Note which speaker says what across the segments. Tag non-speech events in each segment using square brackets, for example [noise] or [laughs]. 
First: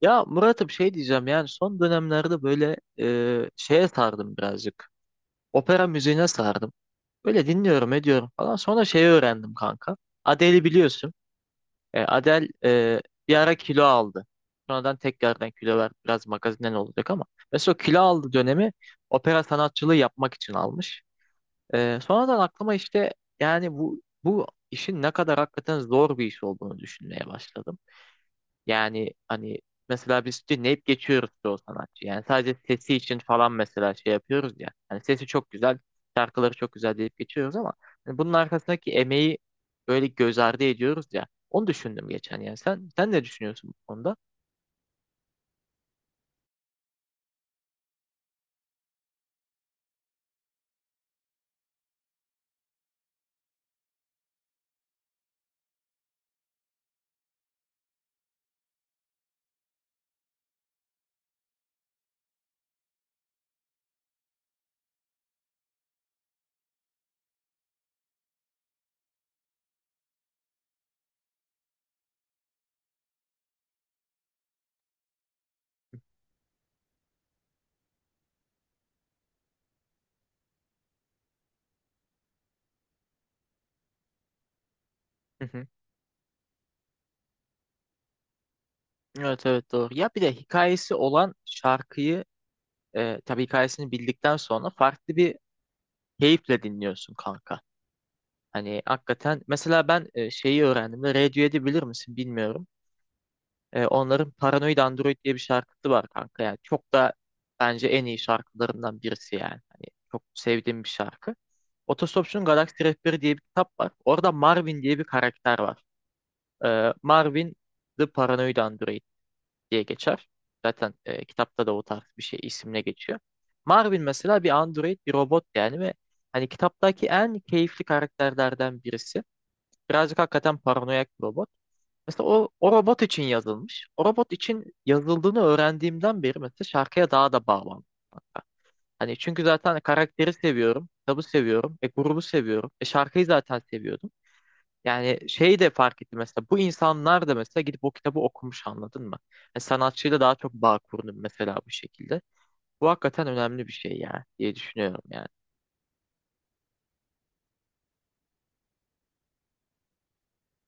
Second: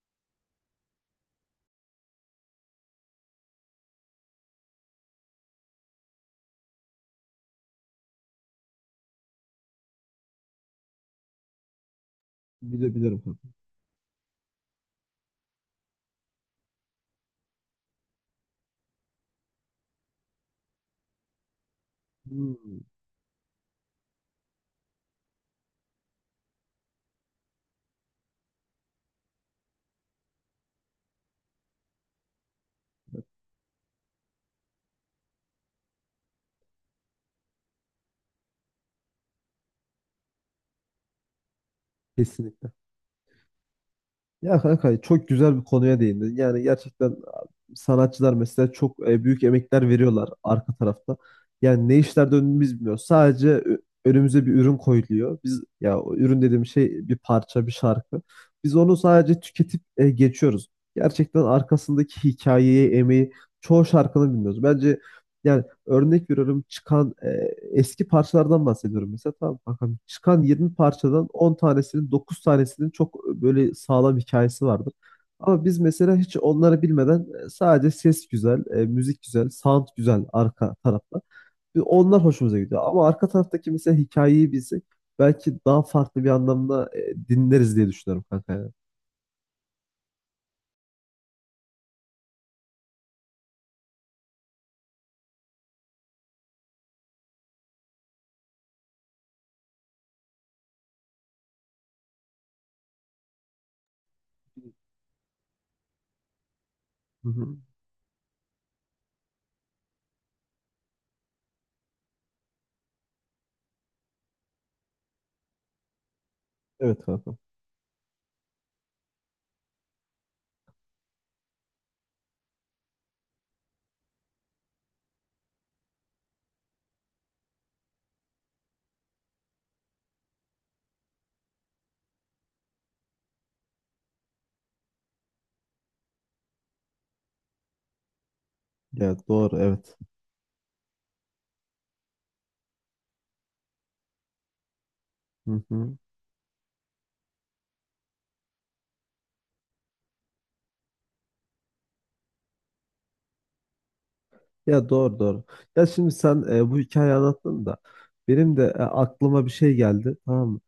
Speaker 1: Ya Murat'ım şey diyeceğim yani son dönemlerde böyle şeye sardım birazcık. Opera müziğine sardım. Böyle dinliyorum ediyorum falan. Sonra şeyi öğrendim kanka. Adele'i biliyorsun. Adele
Speaker 2: Biliyorum
Speaker 1: bir
Speaker 2: kanka.
Speaker 1: ara kilo aldı. Sonradan tekrardan kilo verdi. Biraz magazinden olacak ama. Mesela o kilo aldı dönemi opera sanatçılığı yapmak için almış. Sonradan aklıma
Speaker 2: Hmm.
Speaker 1: işte yani bu işin ne kadar hakikaten zor bir iş olduğunu düşünmeye başladım. Yani hani mesela biz dinleyip geçiyoruz çoğu sanatçı. Yani sadece sesi için falan mesela şey yapıyoruz ya. Hani sesi çok güzel, şarkıları çok güzel deyip geçiyoruz ama hani bunun arkasındaki emeği böyle göz ardı ediyoruz ya. Onu düşündüm geçen yani.
Speaker 2: Kesinlikle.
Speaker 1: Sen ne düşünüyorsun bu konuda?
Speaker 2: Ya kanka çok güzel bir konuya değindin. Yani gerçekten sanatçılar mesela çok büyük emekler veriyorlar arka tarafta. Yani ne işler döndüğünü biz bilmiyoruz. Sadece önümüze bir ürün koyuluyor. Biz ya o ürün dediğim şey bir parça, bir şarkı. Biz onu sadece tüketip geçiyoruz. Gerçekten arkasındaki hikayeyi, emeği çoğu şarkını bilmiyoruz. Bence yani örnek veriyorum çıkan eski parçalardan bahsediyorum mesela tamam kankam çıkan 20 parçadan 10 tanesinin 9 tanesinin çok böyle sağlam hikayesi vardır. Ama biz mesela hiç onları bilmeden sadece ses güzel, müzik güzel, sound güzel arka tarafta. Ve onlar hoşumuza gidiyor. Ama arka taraftaki mesela hikayeyi bilsek
Speaker 1: Hı
Speaker 2: belki
Speaker 1: hı.
Speaker 2: daha farklı bir anlamda dinleriz diye düşünüyorum kanka ya.
Speaker 1: Evet evet, doğru. Ya bir de hikayesi olan şarkıyı tabii hikayesini bildikten sonra farklı bir keyifle dinliyorsun kanka. Hani hakikaten mesela ben şeyi öğrendim de Radiohead'i bilir misin bilmiyorum. Onların Paranoid Android diye bir şarkısı var kanka. Yani çok da
Speaker 2: Hı hı.
Speaker 1: bence en iyi şarkılarından birisi yani. Hani çok sevdiğim bir şarkı. Otostopçunun Galaksi Rehberi diye bir kitap var. Orada Marvin diye bir karakter var.
Speaker 2: Evet kanka.
Speaker 1: Marvin The Paranoid Android diye geçer. Zaten kitapta da o tarz bir şey isimle geçiyor. Marvin mesela bir android, bir robot yani ve hani kitaptaki en keyifli karakterlerden birisi. Birazcık hakikaten paranoyak bir robot. Mesela o robot için yazılmış. O robot için yazıldığını öğrendiğimden beri mesela şarkıya daha da bağlandım hatta.
Speaker 2: Ya
Speaker 1: Hani çünkü
Speaker 2: doğru
Speaker 1: zaten
Speaker 2: evet.
Speaker 1: karakteri seviyorum, kitabı seviyorum, grubu seviyorum, şarkıyı zaten seviyordum. Yani şeyi
Speaker 2: Hı
Speaker 1: de
Speaker 2: hı.
Speaker 1: fark ettim mesela bu insanlar da mesela gidip o kitabı okumuş, anladın mı? Yani sanatçıyla daha çok bağ kurdum mesela bu şekilde. Bu hakikaten önemli bir şey ya diye
Speaker 2: Ya
Speaker 1: düşünüyorum
Speaker 2: doğru
Speaker 1: yani.
Speaker 2: doğru. Ya şimdi sen bu hikayeyi anlattın da benim de aklıma bir şey geldi, tamam mı?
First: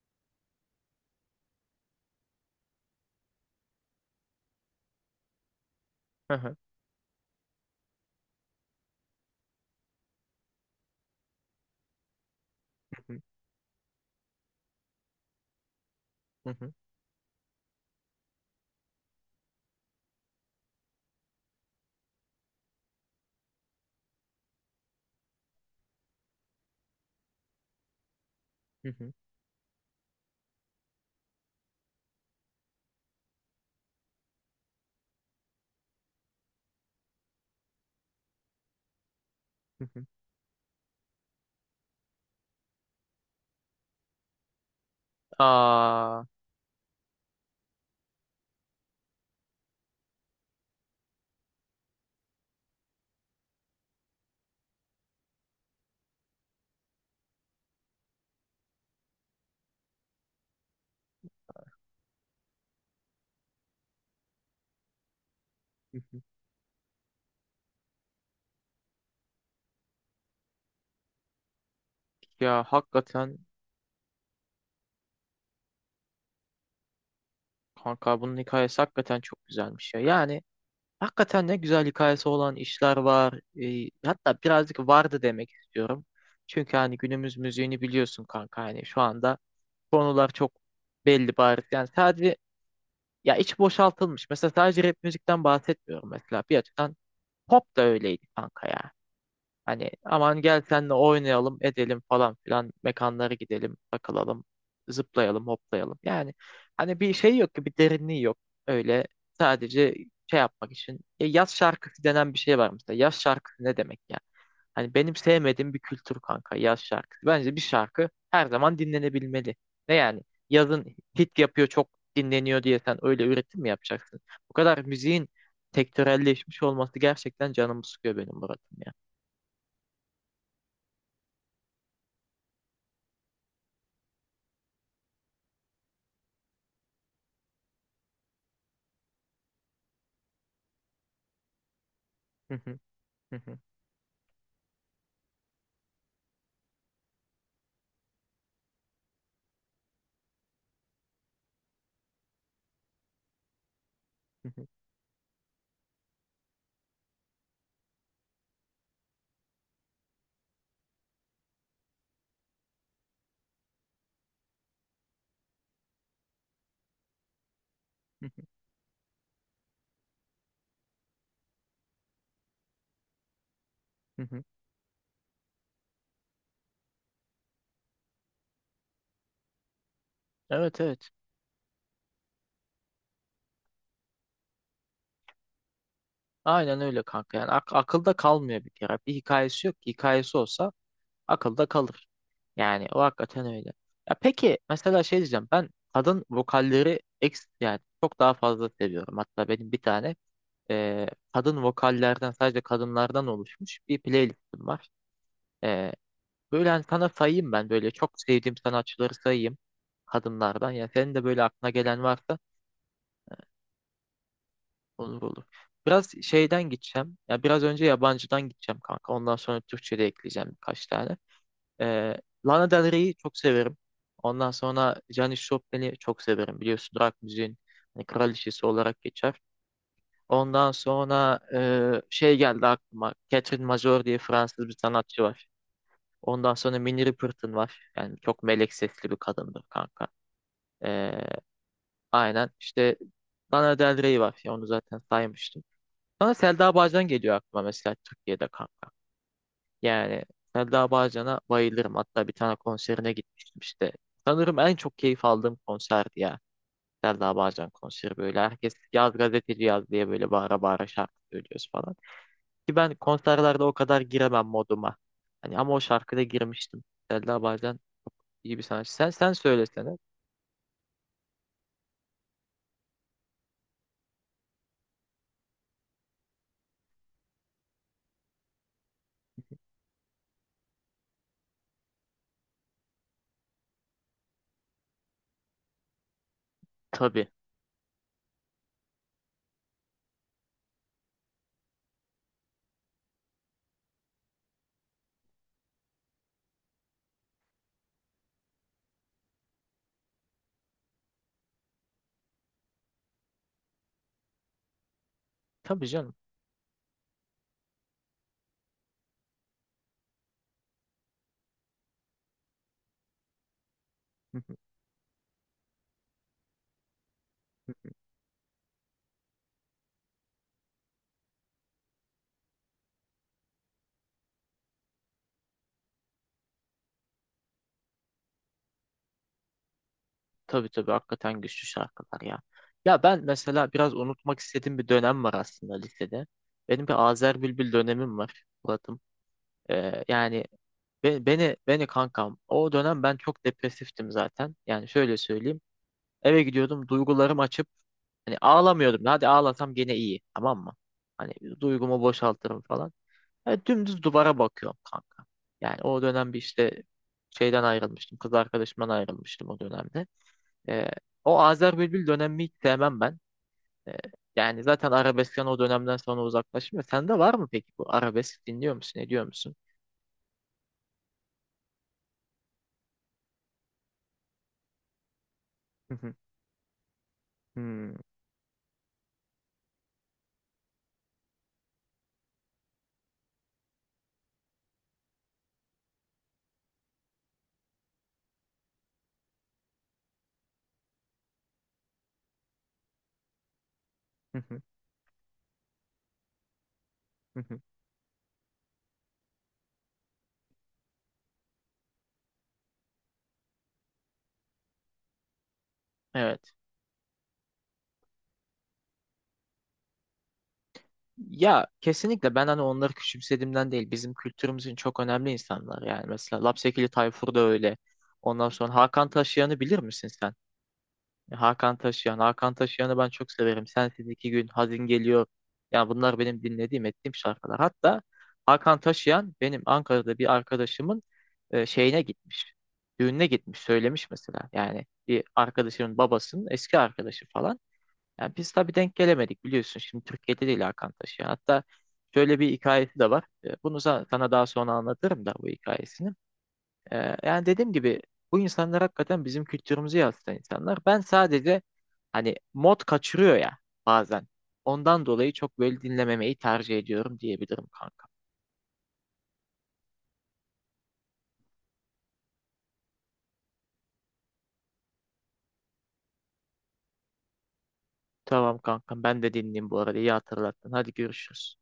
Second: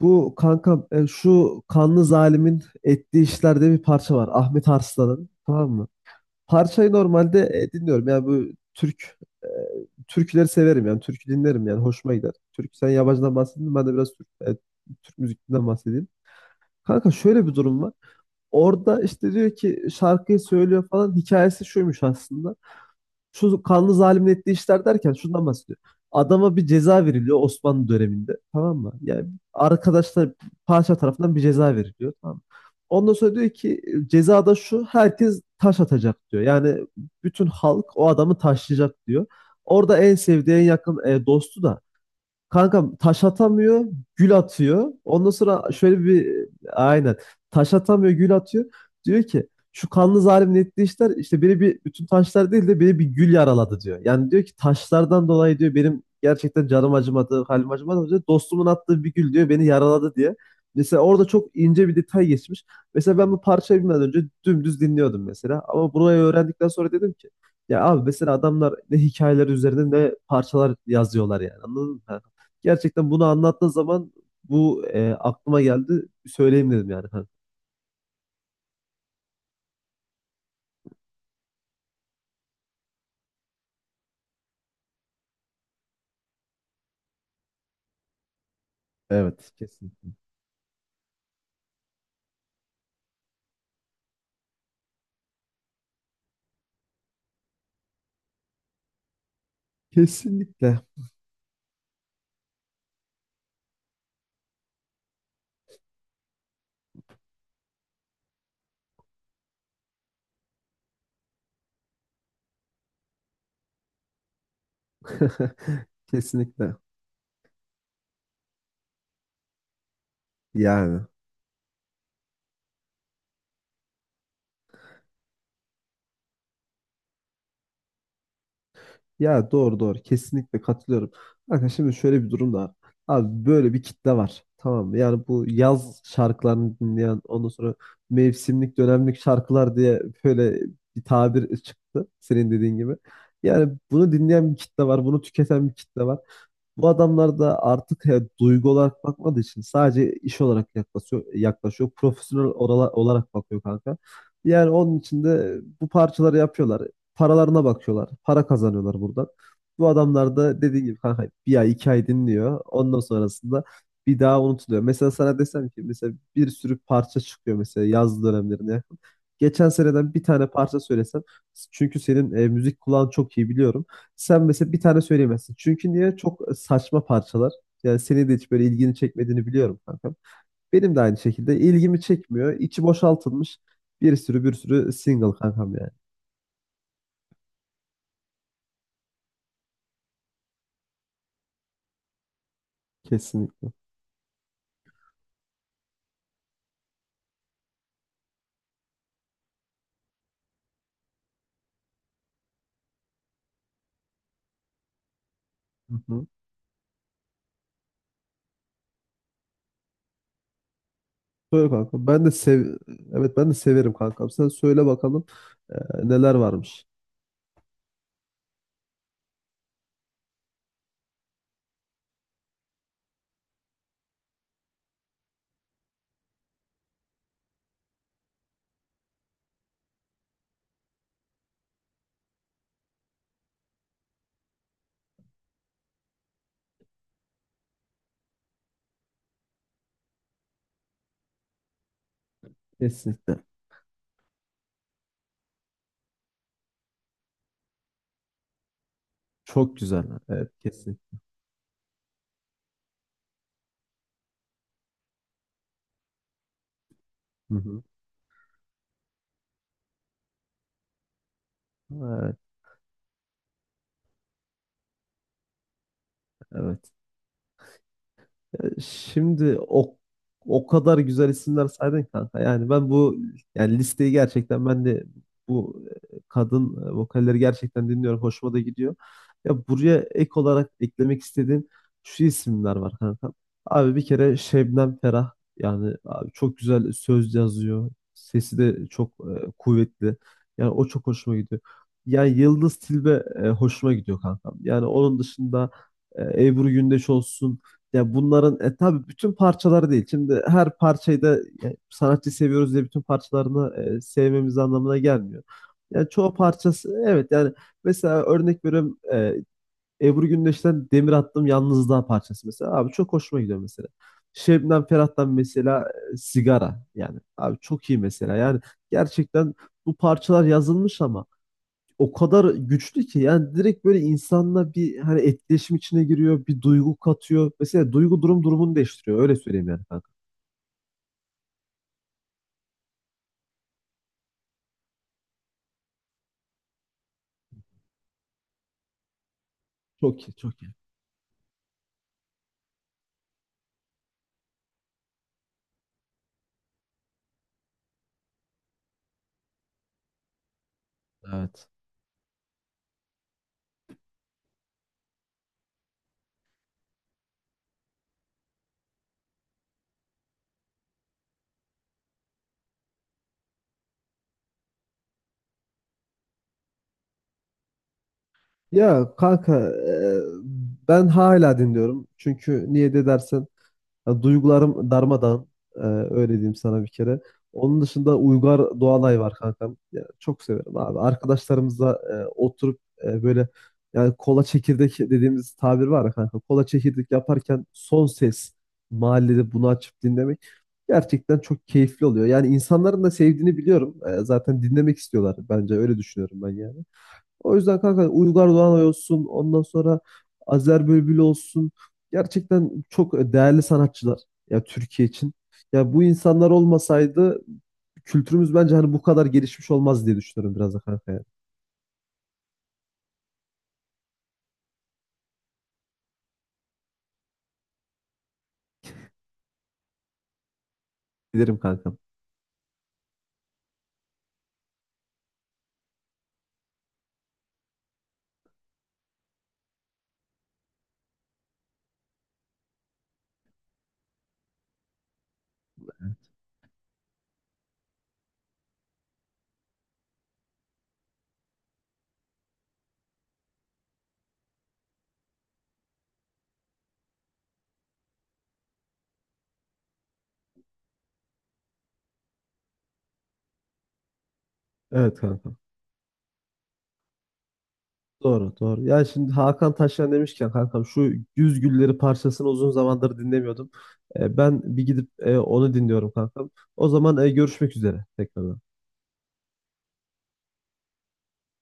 Speaker 2: Bu kankam şu kanlı zalimin ettiği işlerde bir parça var. Ahmet Arslan'ın, tamam mı?
Speaker 1: Hı hı,
Speaker 2: Parçayı normalde dinliyorum. Yani bu e, türküleri severim, yani türkü dinlerim yani hoşuma gider. Türk, sen
Speaker 1: hı hı,
Speaker 2: yabancıdan bahsettin, ben de biraz Türk müziğinden bahsedeyim.
Speaker 1: hı hı,
Speaker 2: Kanka şöyle bir durum var. Orada işte diyor ki şarkıyı söylüyor falan, hikayesi şuymuş aslında, şu kanlı zalimin ettiği işler derken şundan bahsediyor. Adama bir ceza veriliyor Osmanlı döneminde. Tamam
Speaker 1: hı
Speaker 2: mı?
Speaker 1: hı,
Speaker 2: Yani arkadaşlar padişah tarafından bir ceza veriliyor. Tamam mı? Ondan sonra diyor ki ceza da şu, herkes taş atacak diyor. Yani bütün halk o adamı taşlayacak diyor.
Speaker 1: hı
Speaker 2: Orada
Speaker 1: hı.
Speaker 2: en sevdiği en yakın dostu da kankam taş atamıyor, gül atıyor. Ondan sonra şöyle
Speaker 1: Aa,
Speaker 2: bir aynen taş atamıyor, gül atıyor. Diyor ki şu kanlı zalimin ettiği işler işte, beni bir bütün taşlar değil de beni bir gül yaraladı diyor. Yani diyor ki taşlardan dolayı diyor benim gerçekten canım acımadı, halim acımadı diyor. Dostumun attığı bir gül diyor beni yaraladı diye. Mesela orada çok ince bir detay geçmiş. Mesela ben bu parçayı bilmeden önce dümdüz dinliyordum mesela. Ama
Speaker 1: hı
Speaker 2: burayı
Speaker 1: hı.
Speaker 2: öğrendikten sonra dedim ki ya abi, mesela adamlar ne hikayeler üzerine ne parçalar yazıyorlar, yani anladın mı?
Speaker 1: Ya
Speaker 2: Gerçekten bunu
Speaker 1: hakikaten,
Speaker 2: anlattığın zaman bu aklıma geldi. Söyleyeyim dedim kanka.
Speaker 1: kanka bunun hikayesi hakikaten çok güzelmiş ya. Yani hakikaten ne güzel hikayesi olan işler var. Hatta birazcık vardı demek istiyorum. Çünkü hani günümüz müziğini biliyorsun kanka. Hani şu anda
Speaker 2: Evet, kesinlikle.
Speaker 1: konular çok belli, bariz. Yani sadece ya iç boşaltılmış. Mesela sadece rap müzikten bahsetmiyorum mesela. Bir açıdan pop da öyleydi kanka ya. Hani aman gel
Speaker 2: Kesinlikle.
Speaker 1: senle oynayalım edelim falan filan, mekanlara gidelim takılalım, zıplayalım hoplayalım. Yani hani bir şey yok ki, bir derinliği yok, öyle sadece şey yapmak için. Yaz şarkısı denen bir şey var mesela, yaz şarkısı ne demek ya? Hani benim sevmediğim bir
Speaker 2: [laughs]
Speaker 1: kültür kanka
Speaker 2: Kesinlikle.
Speaker 1: yaz şarkısı. Bence bir şarkı her zaman dinlenebilmeli. Ne yani, yazın
Speaker 2: Yani.
Speaker 1: hit yapıyor, çok dinleniyor diye sen öyle üretim mi yapacaksın? Bu kadar müziğin sektörelleşmiş olması gerçekten canımı sıkıyor benim Murat'ım
Speaker 2: Ya doğru doğru. Kesinlikle katılıyorum. Bakın şimdi şöyle bir durum da var. Abi böyle bir kitle var. Tamam mı? Yani bu yaz şarkılarını dinleyen, ondan sonra mevsimlik dönemlik şarkılar diye böyle bir tabir çıktı. Senin
Speaker 1: ya.
Speaker 2: dediğin
Speaker 1: Hı
Speaker 2: gibi.
Speaker 1: hı,
Speaker 2: Yani bunu dinleyen bir kitle var. Bunu tüketen bir kitle var. Bu adamlar da artık duygu olarak bakmadığı için sadece iş olarak yaklaşıyor, yaklaşıyor. Profesyonel olarak bakıyor kanka.
Speaker 1: hı hı,
Speaker 2: Yani onun için de bu parçaları yapıyorlar. Paralarına bakıyorlar. Para kazanıyorlar buradan. Bu adamlar da dediğim gibi kanka bir ay iki ay dinliyor. Ondan sonrasında bir daha unutuluyor. Mesela sana desem ki mesela bir sürü parça çıkıyor mesela yaz
Speaker 1: hı hı,
Speaker 2: dönemlerine yakın. Geçen seneden bir tane parça söylesem, çünkü senin müzik kulağın çok iyi biliyorum.
Speaker 1: hı
Speaker 2: Sen
Speaker 1: hı.
Speaker 2: mesela bir tane söyleyemezsin. Çünkü niye? Çok saçma parçalar. Yani senin de hiç böyle ilgini çekmediğini biliyorum kankam.
Speaker 1: Evet
Speaker 2: Benim de
Speaker 1: evet.
Speaker 2: aynı şekilde ilgimi çekmiyor. İçi boşaltılmış bir sürü bir sürü single kankam yani.
Speaker 1: Aynen öyle kanka. Yani akılda kalmıyor bir kere. Bir hikayesi yok ki. Hikayesi olsa akılda kalır. Yani o hakikaten öyle.
Speaker 2: Kesinlikle.
Speaker 1: Ya peki mesela şey diyeceğim. Ben kadın vokalleri ex yani çok daha fazla seviyorum. Hatta benim bir tane e, kadın vokallerden, sadece kadınlardan oluşmuş bir playlistim var. E,
Speaker 2: Hı hı.
Speaker 1: Böyle hani sana sayayım, ben böyle çok sevdiğim sanatçıları sayayım kadınlardan. Ya senin de böyle aklına
Speaker 2: Söyle
Speaker 1: gelen
Speaker 2: kankam. Ben de
Speaker 1: varsa.
Speaker 2: sev Evet, ben de severim kankam. Sen söyle
Speaker 1: Olur
Speaker 2: bakalım
Speaker 1: olur.
Speaker 2: e,
Speaker 1: Biraz
Speaker 2: neler
Speaker 1: şeyden
Speaker 2: varmış.
Speaker 1: gideceğim. Ya biraz önce yabancıdan gideceğim kanka. Ondan sonra Türkçe de ekleyeceğim birkaç tane. Ee, Lana Del Rey'i çok severim. Ondan sonra Janis Joplin'i çok severim. Biliyorsun rock müziğin hani kraliçesi olarak geçer. Ondan sonra şey geldi aklıma. Catherine Major diye Fransız bir sanatçı var. Ondan sonra Minnie Riperton var. Yani çok melek sesli bir kadındır kanka. Ee, aynen. İşte
Speaker 2: Kesinlikle.
Speaker 1: Lana Del Rey var. Ya onu zaten saymıştım. Sonra Selda Bağcan geliyor aklıma mesela, Türkiye'de kanka.
Speaker 2: Çok güzel.
Speaker 1: Yani
Speaker 2: Evet
Speaker 1: Selda
Speaker 2: kesin.
Speaker 1: Bağcan'a bayılırım. Hatta bir tane konserine gitmiştim işte. Sanırım en çok keyif aldığım konserdi ya. Selda
Speaker 2: Hı
Speaker 1: Bağcan
Speaker 2: hı.
Speaker 1: konseri böyle. Herkes yaz gazeteci yaz diye böyle bağıra bağıra şarkı söylüyoruz falan.
Speaker 2: Evet,
Speaker 1: Ki ben konserlerde o kadar giremem moduma. Hani ama o şarkıda girmiştim.
Speaker 2: evet.
Speaker 1: Selda Bağcan çok iyi bir
Speaker 2: Ya
Speaker 1: sanatçı. Sen
Speaker 2: şimdi
Speaker 1: söylesene.
Speaker 2: o kadar güzel isimler saydın ki kanka. Yani ben bu yani listeyi gerçekten ben de bu kadın vokalleri gerçekten dinliyorum. Hoşuma da gidiyor. Ya buraya ek olarak eklemek istediğim şu isimler var kanka. Abi bir kere Şebnem Ferah, yani abi çok güzel
Speaker 1: Tabii.
Speaker 2: söz yazıyor. Sesi de çok kuvvetli. Yani o çok hoşuma gidiyor. Yani Yıldız Tilbe hoşuma gidiyor kanka. Yani onun dışında Ebru Gündeş olsun, ya bunların tabii bütün parçaları değil. Şimdi her parçayı da sanatçı seviyoruz diye bütün parçalarını sevmemiz anlamına gelmiyor.
Speaker 1: Tabii
Speaker 2: Yani
Speaker 1: canım.
Speaker 2: çoğu parçası evet, yani mesela örnek veriyorum Ebru Gündeş'ten Demir Attım Yalnızlığa parçası mesela. Abi çok hoşuma gidiyor mesela. Şebnem Ferah'tan mesela Sigara, yani abi çok iyi mesela. Yani gerçekten bu parçalar yazılmış ama o kadar güçlü ki, yani direkt böyle insanla bir hani etkileşim içine giriyor, bir duygu katıyor. Mesela duygu durumunu değiştiriyor. Öyle söyleyeyim yani kanka.
Speaker 1: Tabii tabii hakikaten güçlü şarkılar ya. Ya ben mesela biraz unutmak istediğim bir dönem var aslında lisede. Benim bir Azer Bülbül dönemim var Murat'ım.
Speaker 2: Çok iyi,
Speaker 1: Yani
Speaker 2: çok iyi.
Speaker 1: beni kankam, o dönem ben çok depresiftim zaten. Yani şöyle söyleyeyim. Eve gidiyordum, duygularım açıp hani ağlamıyordum. Hadi ağlasam gene iyi, tamam mı? Hani
Speaker 2: Evet.
Speaker 1: duygumu boşaltırım falan. Yani dümdüz duvara bakıyorum kanka. Yani o dönem bir işte şeyden ayrılmıştım. Kız arkadaşımdan ayrılmıştım o dönemde. Ee, O Azer Bülbül dönemi hiç sevmem ben. Ee, Yani zaten arabeskten o dönemden sonra uzaklaştım ya. Sende var mı peki, bu arabesk dinliyor musun,
Speaker 2: Ya
Speaker 1: ediyor musun?
Speaker 2: kanka ben hala dinliyorum. Çünkü niye de dersen, ya duygularım darmadağın. Ee,
Speaker 1: Hı hı,
Speaker 2: Öyle diyeyim sana bir kere. Onun
Speaker 1: hı,
Speaker 2: dışında Uygar Doğanay var kankam. Ya, çok severim abi. Arkadaşlarımızla oturup böyle yani kola çekirdek dediğimiz tabir var ya kanka. Kola çekirdek yaparken son ses mahallede bunu açıp dinlemek gerçekten çok keyifli oluyor. Yani insanların da sevdiğini biliyorum.
Speaker 1: hı hı,
Speaker 2: Zaten dinlemek istiyorlar, bence öyle düşünüyorum ben yani.
Speaker 1: hı
Speaker 2: O
Speaker 1: hı.
Speaker 2: yüzden kanka Uygar Doğanay olsun, ondan sonra Azer Bülbül olsun. Gerçekten çok değerli sanatçılar ya Türkiye için. Ya bu insanlar
Speaker 1: Evet.
Speaker 2: olmasaydı kültürümüz bence hani bu kadar gelişmiş olmaz diye düşünüyorum biraz da kanka yani.
Speaker 1: Ya kesinlikle, ben hani onları küçümsediğimden değil. Bizim kültürümüzün çok önemli insanlar yani. Mesela Lapsekili Tayfur da öyle. Ondan sonra Hakan Taşıyan'ı bilir misin sen?
Speaker 2: Bilirim
Speaker 1: Hakan
Speaker 2: kankam.
Speaker 1: Taşıyan. Hakan Taşıyan'ı ben çok severim. Sensiz iki gün, Hazin geliyor. Yani bunlar benim dinlediğim, ettiğim şarkılar. Hatta Hakan Taşıyan benim Ankara'da bir arkadaşımın şeyine gitmiş. Düğününe gitmiş, söylemiş mesela. Yani bir arkadaşımın babasının eski arkadaşı falan. Yani biz tabii denk gelemedik biliyorsun. Şimdi Türkiye'de değil Hakan Taşıyan. Hatta şöyle bir hikayesi de var. Bunu sana daha sonra anlatırım da bu hikayesini. Yani dediğim gibi bu insanlar hakikaten bizim kültürümüzü yansıtan insanlar. Ben sadece hani mod kaçırıyor ya bazen. Ondan
Speaker 2: Evet
Speaker 1: dolayı
Speaker 2: kankam.
Speaker 1: çok böyle dinlememeyi tercih ediyorum diyebilirim kanka.
Speaker 2: Doğru doğru. Ya şimdi Hakan Taşyan demişken kankam şu Güz Gülleri parçasını uzun zamandır dinlemiyordum. Ben bir gidip onu dinliyorum kankam. O zaman görüşmek üzere
Speaker 1: Tamam
Speaker 2: tekrardan.
Speaker 1: kankam, ben de dinleyeyim, bu arada iyi hatırlattın. Hadi görüşürüz.